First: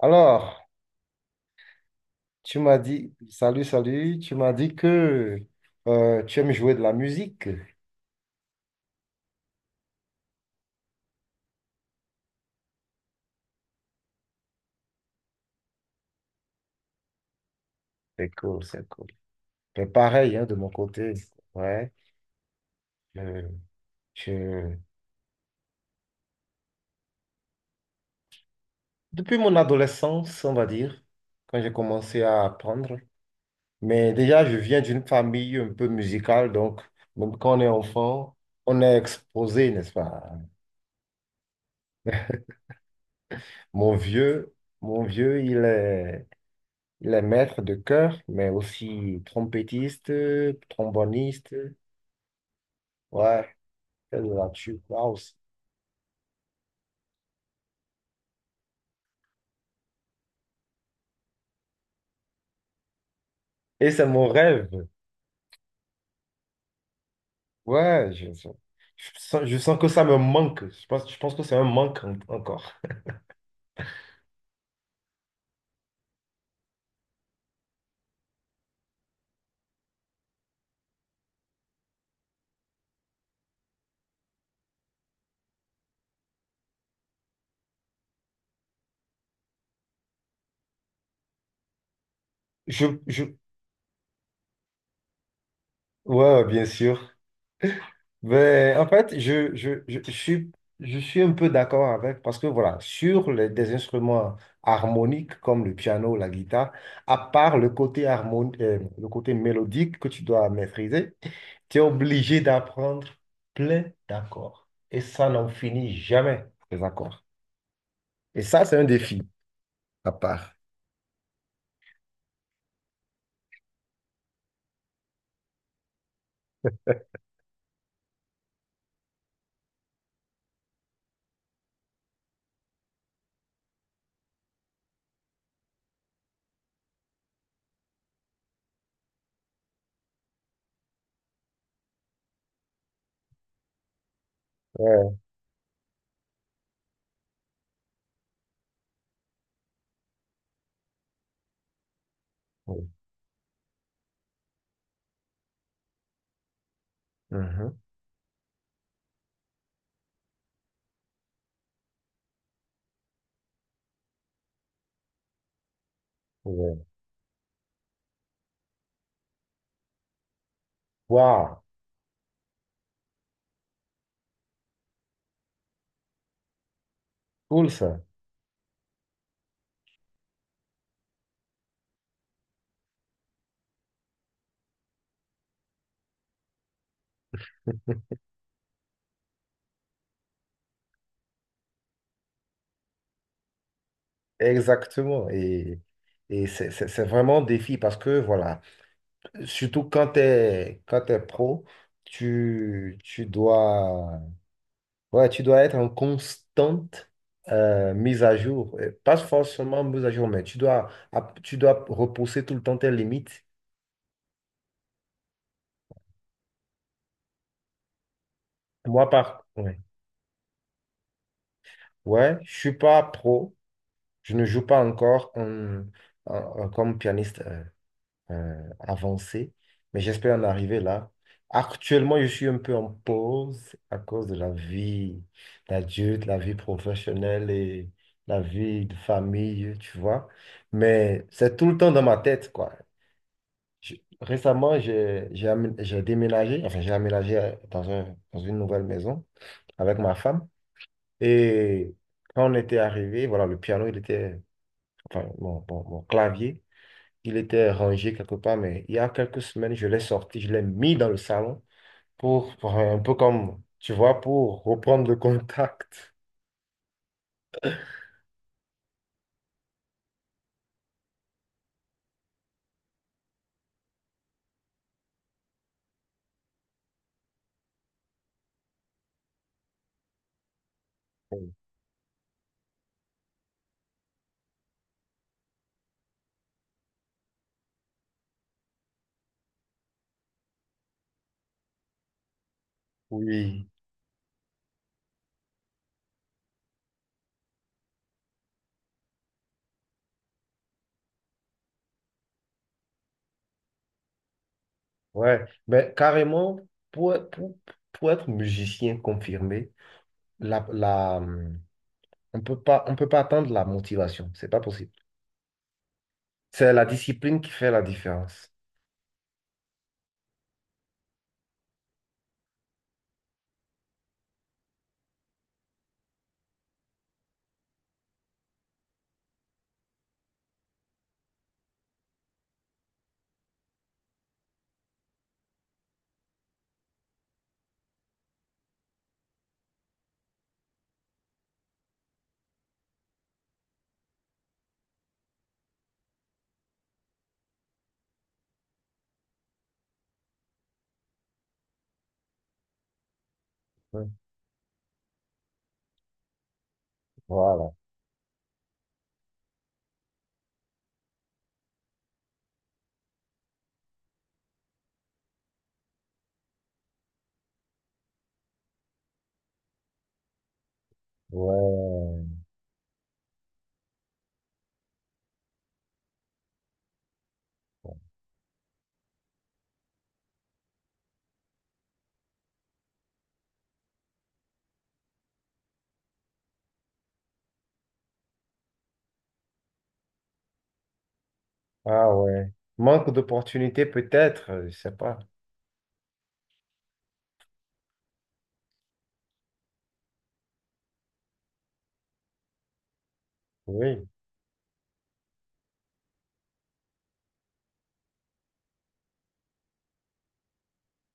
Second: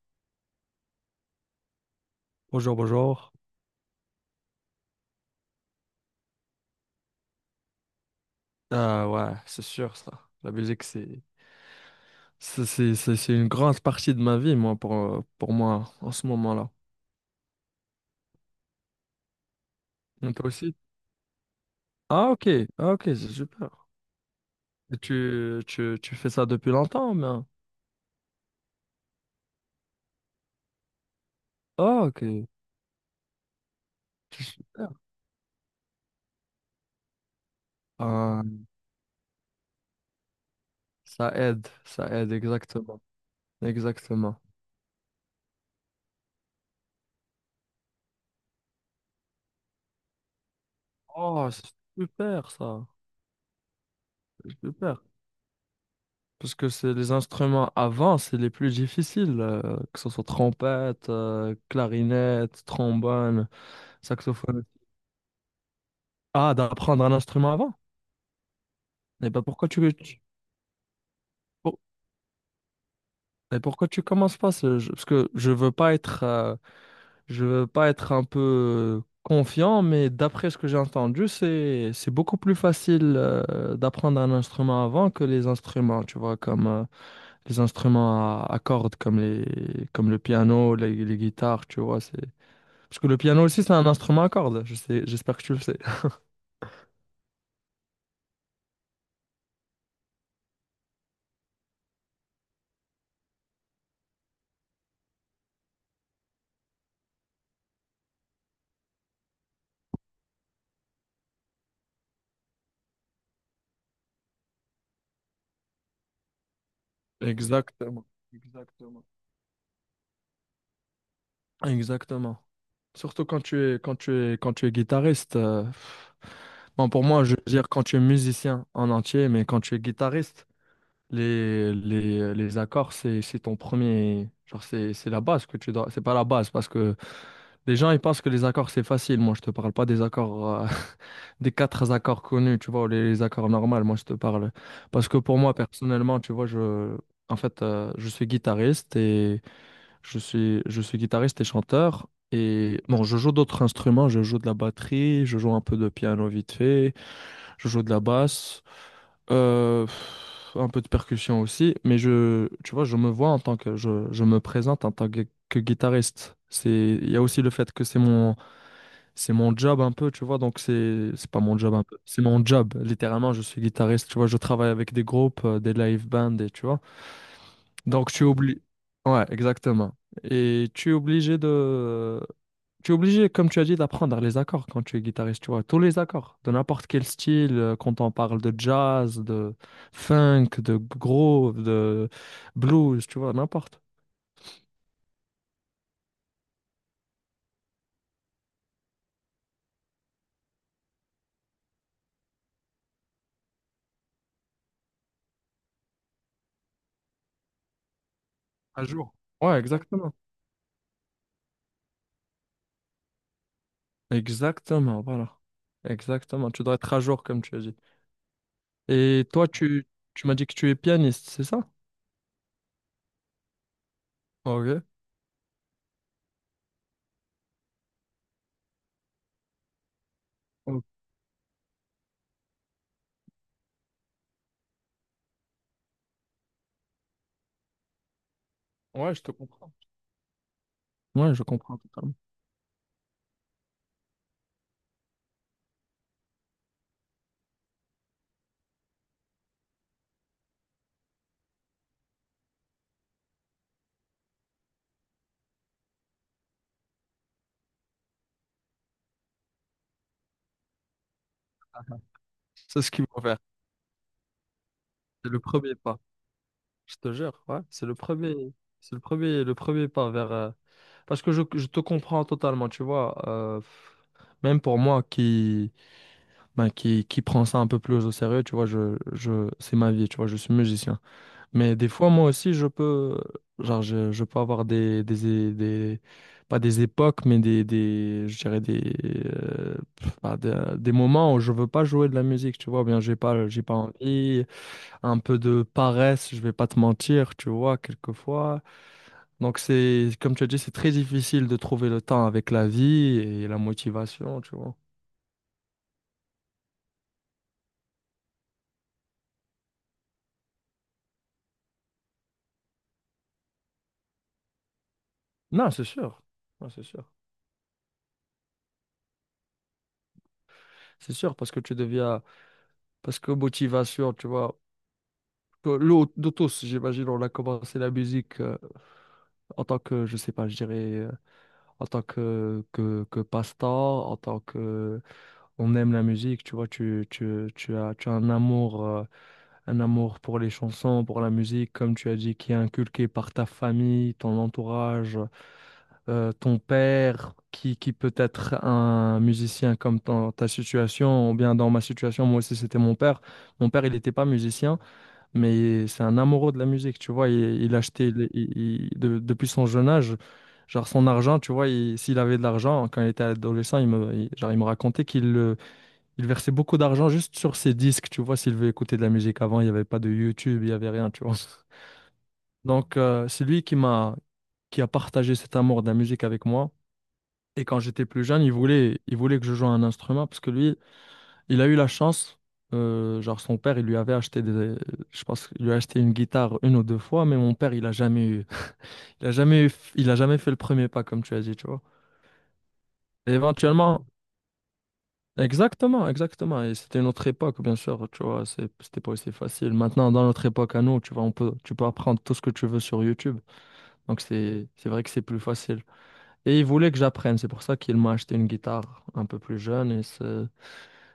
Alors, tu Bonjour, m'as dit, bonjour. salut, salut, tu m'as dit que tu aimes jouer de la musique. Ah ouais, c'est sûr ça. La musique, c'est une grande partie de ma vie, moi, pour moi, en ce moment-là. C'est cool, c'est cool. Mais Et pareil, hein, toi de mon aussi? côté, ouais. Ah ok, ah, ok, c'est euh, super. je- Et tu fais ça depuis longtemps, hein? Depuis mon adolescence, on va dire, quand j'ai Ah commencé ok. à apprendre, mais déjà, je viens Super. d'une famille un peu musicale, donc même quand on est enfant, Ah, on est exposé, n'est-ce pas? Ça aide, exactement. Mon Exactement. vieux, mon vieux, il est... Il est maître de chœur, mais aussi trompettiste, Oh, tromboniste. c'est super ça. Ouais, là, C'est tu super. waouh. Parce que c'est les instruments avant, c'est les plus difficiles, que ce soit trompette, clarinette, trombone, Et c'est mon saxophone. rêve. Ah, d'apprendre un instrument avant? Ouais, Eh ben je pourquoi sens que ça me manque. Je pense que c'est un pour- manque encore. Pourquoi tu commences pas ce jeu? Parce que je veux pas être je veux pas être un peu confiant, mais d'après ce que j'ai entendu, c'est beaucoup plus facile d'apprendre un instrument avant que les instruments, tu vois, comme les instruments à cordes comme le piano, les guitares, tu vois, c'est Je, parce que le je, piano aussi c'est un instrument à cordes, je sais, j'espère que tu le sais. ouais, bien sûr. Ben, en fait, je suis un peu d'accord avec, parce que voilà, sur des instruments harmoniques comme le piano, la guitare, à part le le côté mélodique que tu dois maîtriser, tu es obligé d'apprendre plein d'accords. Et ça n'en finit jamais, les accords. Exactement. Et ça, c'est un Exactement. défi à part. Exactement. Surtout quand tu es, quand tu es, quand tu es guitariste. Pff. Bon, pour moi, je veux dire quand tu es musicien en entier, mais quand tu es guitariste, les accords, c'est ton premier. Genre, c'est la base que tu dois. C'est pas la base, parce que les gens, ils pensent que les accords, c'est facile. Moi, je te parle pas des accords, des quatre accords connus, tu vois, ou les accords normaux. Moi, je te parle. Parce Ouais. que pour moi, personnellement, tu vois, je. En fait, je suis guitariste et je suis guitariste et chanteur. Et Ouais. bon, je joue d'autres instruments. Je joue de la batterie, je joue un peu de piano vite fait, je Mhm. joue de la basse, euh, un peu de percussion aussi. Mais je, tu vois, je me vois en tant que, je me présente en tant que guitariste. Ouais. C'est, il y a aussi le fait que c'est mon job un peu, tu vois. Donc c'est pas Waouh, mon job un peu, c'est mon job. Littéralement, je suis guitariste. Tu vois, je travaille avec des groupes, des live bands, et tu vois. cool ça. Donc tu oublies. Ouais, exactement. Et tu es obligé de. Tu es obligé, comme tu as dit, d'apprendre les accords quand tu es guitariste, tu vois, tous les accords, de n'importe quel style, quand on parle de jazz, de funk, de groove, de blues, tu vois, n'importe. Exactement. Et c'est vraiment un défi parce que voilà. Surtout quand tu es, quand t'es pro, tu dois, ouais, tu dois être en constante mise à jour. À Et jour. pas Ouais, forcément mise à exactement. jour, mais tu dois repousser tout le temps tes limites. Exactement, voilà. Exactement, tu dois être à jour, comme tu as dit. Moi, Et par... toi, ouais. Tu m'as dit que tu es pianiste, c'est ça? Ouais, je suis pas pro, je ne joue Ok. pas encore en- comme pianiste. Avancé, mais j'espère en arriver Ok. là. Actuellement, je suis un peu en pause à cause de la vie d'adulte, la vie professionnelle et la vie de Ouais, je te comprends. famille, tu vois. Mais Ouais, je c'est tout le comprends temps dans totalement. ma tête, quoi. Je- Récemment, j'ai déménagé, enfin, j'ai aménagé dans un, dans une nouvelle maison avec ma femme. Et quand on était arrivé, voilà, le piano, il était, enfin, mon clavier. Il était rangé quelque part, mais il y a quelques semaines, je l'ai sorti, je l'ai mis dans le salon pour C'est ce un qu'il peu faut faire. comme, tu vois, pour reprendre le C'est le premier pas. contact. Je te jure, ouais, c'est le premier pas vers. Parce que je te comprends totalement, tu vois. Même pour moi qui, ben, qui prend ça un peu plus au sérieux, tu vois, je, c'est ma vie, tu vois, je suis musicien. Mais des fois, moi aussi, je peux, genre, je peux avoir pas des époques, mais je dirais des, bah, des moments où je veux pas jouer de la musique, tu vois, ou bien j'ai Oui, pas envie, un peu de paresse, je vais pas te mentir, tu vois, quelquefois. Donc c'est, comme tu as dit, c'est très difficile de trouver le temps avec la vie et la motivation, tu vois. ouais. Mais carrément, pour, pour, pour être musicien confirmé, la, la, hum, on peut pas attendre la motivation. C'est pas possible. Non, c'est sûr. Non, C'est c'est la sûr. discipline qui fait la différence. C'est sûr parce que tu deviens, parce que motivation, tu vois, de tous, j'imagine, on a commencé la musique en tant que, je sais pas, je dirais, en tant que, que passe-temps, en tant que, on aime la musique, tu vois, tu as un amour. Un amour pour les chansons, pour la musique, comme tu as dit, qui est inculqué par ta famille, ton entourage, ton père, qui peut être un musicien comme dans ta situation, ou bien dans ma situation, moi aussi c'était mon père. Mon père, il Ouais. n'était pas musicien, mais c'est un amoureux de la musique, tu vois, Voilà. il achetait, il- de- depuis son jeune âge. Genre son argent, tu vois, s'il avait de l'argent, quand il était adolescent, genre, il me racontait qu'il le il versait beaucoup d'argent juste sur ses disques, tu vois, s'il veut écouter de la musique. Avant, il n'y avait pas de YouTube, il n'y avait rien, tu vois. Ouais. Donc, c'est lui qui m'a, qui a partagé cet amour de la musique avec moi. Et quand j'étais plus jeune, il voulait que je joue un instrument parce que lui, il a eu la chance, genre son père, il lui avait acheté des, je pense qu'il lui a acheté une guitare une ou deux fois, mais mon père, il a jamais fait le premier pas, comme tu as dit, tu vois. Ah ouais. Manque Et d'opportunités éventuellement, peut-être, je sais pas. exactement, exactement. Et c'était une autre époque, bien sûr, tu vois, c'était pas aussi facile. Maintenant, dans notre époque à nous, tu vois, tu peux apprendre tout ce que tu veux sur YouTube. Oui. Donc, c'est vrai que c'est plus facile. Et il voulait que j'apprenne, c'est pour ça qu'il m'a acheté une guitare un peu plus jeune. Et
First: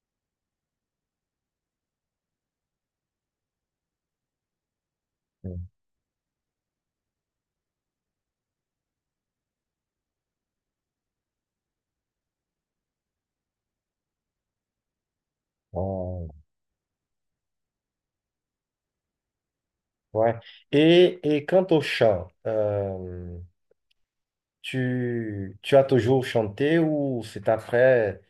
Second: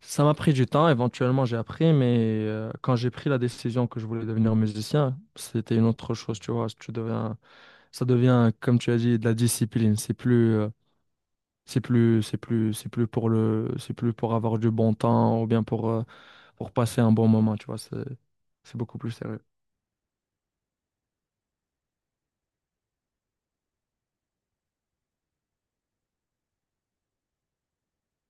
ça m'a pris du temps, éventuellement j'ai appris, mais quand j'ai pris la décision que je voulais devenir musicien, c'était une autre chose, tu vois. Tu deviens, ça devient, comme tu as dit, de la discipline. C'est plus, c'est plus, c'est plus, c'est plus pour le, c'est plus pour avoir du bon temps ou bien pour. Ouais. Pour passer un bon moment, tu vois, c'est beaucoup plus sérieux. Ouais. Et quant au chant, tu, tu as toujours chanté ou c'est après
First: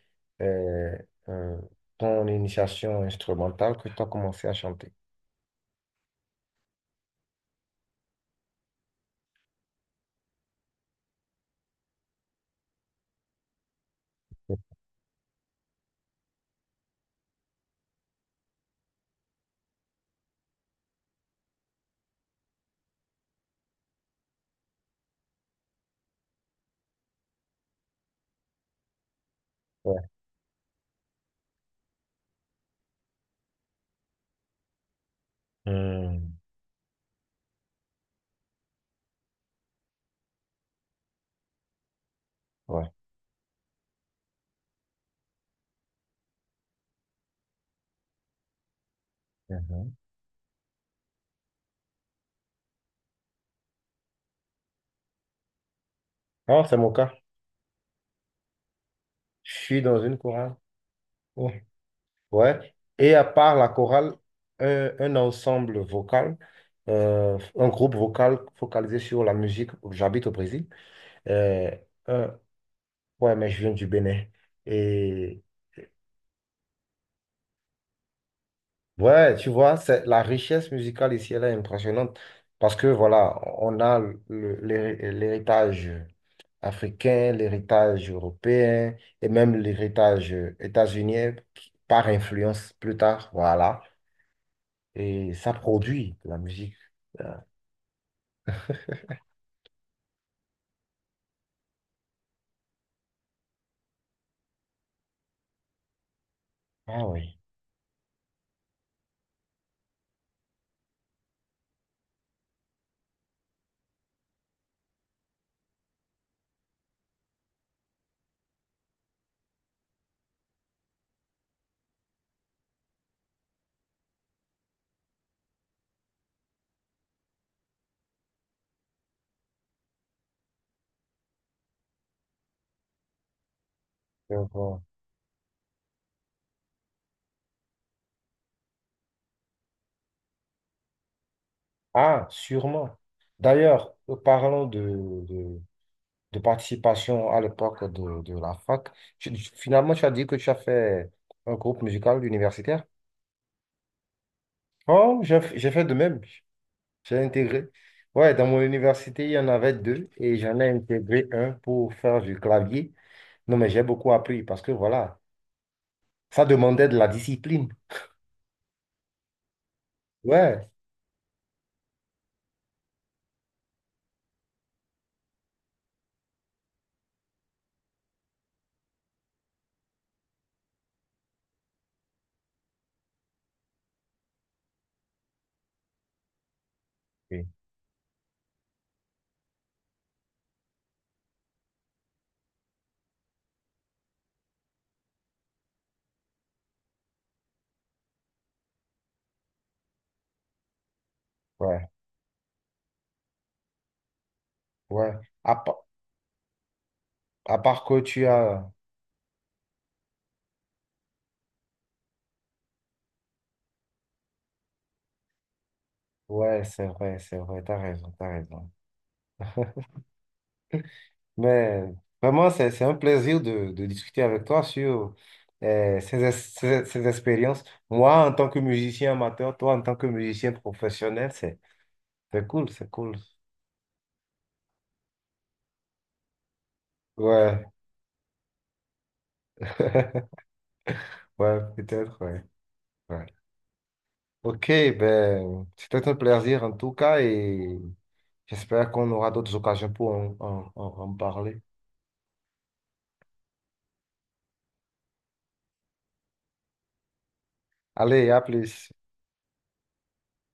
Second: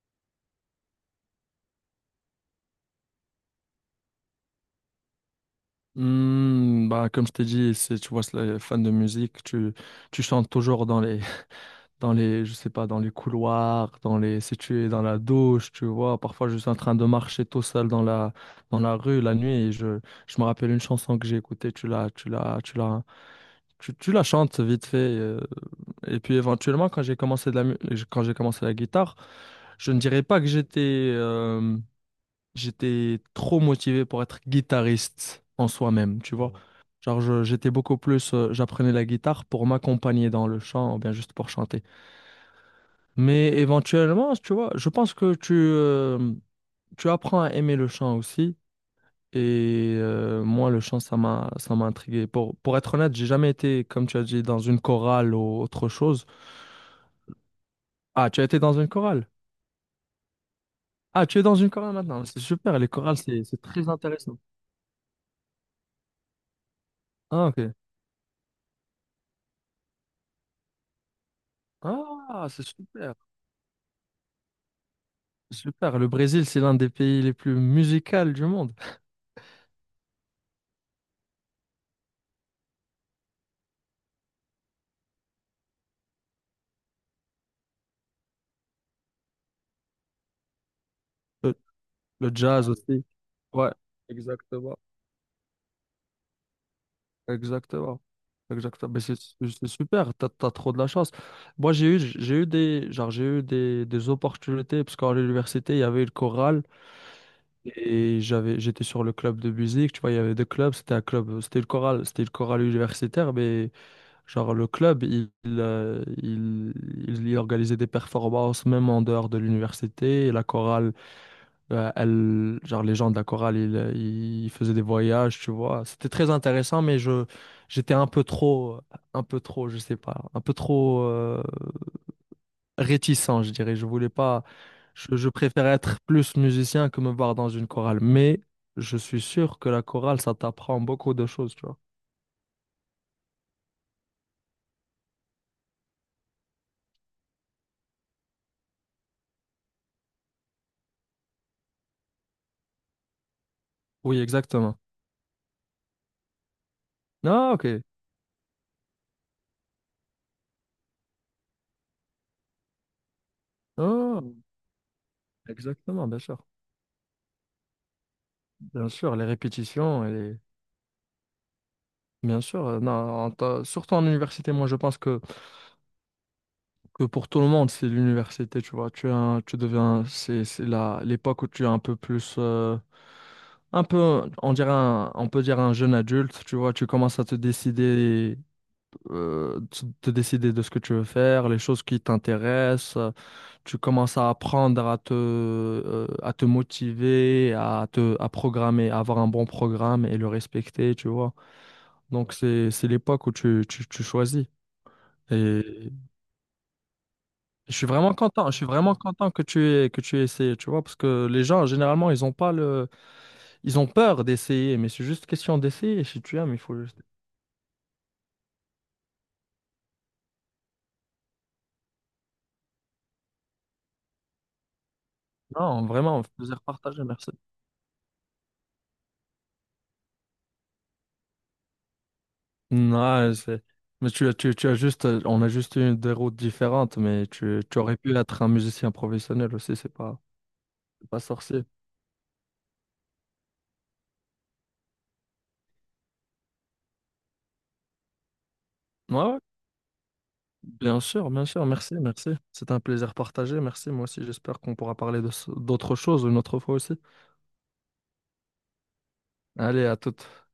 euh, euh, ton initiation instrumentale que tu as commencé à chanter? Hmm, bah, comme je t'ai dit, c'est, tu vois, c'est les fans de musique, tu chantes toujours dans les, dans les, je sais pas, dans les couloirs, dans les, si tu es dans la douche, tu vois, parfois je suis en train de marcher tout seul dans la rue la nuit et je me rappelle une chanson que j'ai écoutée, tu la chantes vite fait. Et puis éventuellement, quand j'ai commencé la guitare, je ne Ouais. dirais pas que j'étais, euh, j'étais trop motivé pour être guitariste en soi-même, tu Hmm. vois. Genre, j'étais beaucoup plus, j'apprenais la guitare pour m'accompagner dans le chant, ou bien juste pour chanter. Ouais. Mais éventuellement, tu vois, je pense que tu, tu apprends à aimer le chant aussi. Et Mhm. Moi, le chant, ça m'a intrigué. Pour être honnête, j'ai jamais été, comme tu as dit, dans une chorale ou autre chose. Ah, c'est mon cas. Ah, tu as été dans une chorale? Je suis dans une chorale. Ah, tu es dans Ouais. une chorale maintenant. C'est Ouais. super, les Et chorales, à part c'est la très chorale, intéressant. Un ensemble vocal, Ah, un ok. groupe vocal focalisé sur la musique. J'habite au Brésil. Euh, un- Ah, c'est super. ouais, mais je viens du Bénin. Et Super, le Brésil, c'est l'un des pays les plus musicaux du monde. ouais, tu vois, c'est la richesse musicale ici, elle est impressionnante parce que voilà, on a l'héritage africain, l'héritage européen et même l'héritage états-unien Le, qui- par le jazz influence plus aussi. tard, Ouais, voilà. exactement. Et ça produit de la musique. Exactement. Exactement. Mais super, t'as trop de la chance. Moi, j'ai eu des, genre, j'ai eu des opportunités, parce qu'à l'université, il y avait une chorale, Ah oui. et j'avais, j'étais sur le club de musique, tu vois, il y avait deux clubs, c'était un club, c'était une chorale universitaire, mais genre, le club, il organisait des performances, même en dehors de l'université, et la chorale, euh, elle, genre les gens de la chorale, ils faisaient des voyages, tu vois. C'était très intéressant, mais je, j'étais un peu trop, je sais pas, un peu trop réticent, je dirais. Je voulais pas, Donc, je préférais être plus musicien que me voir dans une chorale. Mais je suis sûr que la chorale, ça t'apprend beaucoup de choses, tu vois. ah, sûrement. D'ailleurs, parlons de, de participation à l'époque de la fac. Finalement, tu as dit que tu as fait un groupe musical universitaire. Oui, exactement. Oh, j'ai fait de même. J'ai Ah, intégré. ok. Ouais, dans mon université, il y en avait deux et j'en ai intégré un pour faire du clavier. Non, mais j'ai beaucoup Ah, appris parce que voilà, exactement, bien sûr. ça demandait de la discipline. Bien sûr, les répétitions, et les... Ouais, bien sûr. Non, surtout en université, moi, je pense que pour tout le monde, c'est l'université, tu vois. Tu deviens, c'est la, l'époque où tu es un peu plus, un peu, on peut dire un jeune adulte, tu vois. Tu commences à te oui, décider, te décider de ce que tu veux faire, les choses qui t'intéressent. Tu commences à apprendre à te motiver, à te, à programmer, à avoir un bon programme et le respecter, tu vois. ouais, Donc c'est l'époque où tu choisis. ouais. À, pa- à part que tu Je as. suis vraiment content que tu aies essayé, tu vois, parce que les gens, généralement, ils ont pas le, ils ont peur d'essayer, mais c'est juste question d'essayer, si tu aimes, il Ouais, faut juste... c'est vrai, t'as raison, t'as raison. Mais vraiment, c'est un plaisir de discuter avec toi sur Non, ces, vraiment, plaisir partagé, ces merci. expériences. Moi, en tant que musicien amateur, toi, en tant que musicien professionnel, c'est. C'est cool, c'est cool. Non, c'est... Mais tu as juste, on a juste eu des routes différentes, mais Ouais, tu aurais pu être un musicien professionnel aussi, c'est pas ouais, sorcier. peut-être, ouais. Ouais. Ok, ben, c'était un plaisir en tout cas et j'espère qu'on Ouais, aura ouais, d'autres occasions pour en, en bien parler. sûr, merci, merci. C'est un plaisir partagé, merci, moi aussi, j'espère qu'on pourra parler de, d'autres choses une autre fois aussi. Allez, à plus. Allez, à toute.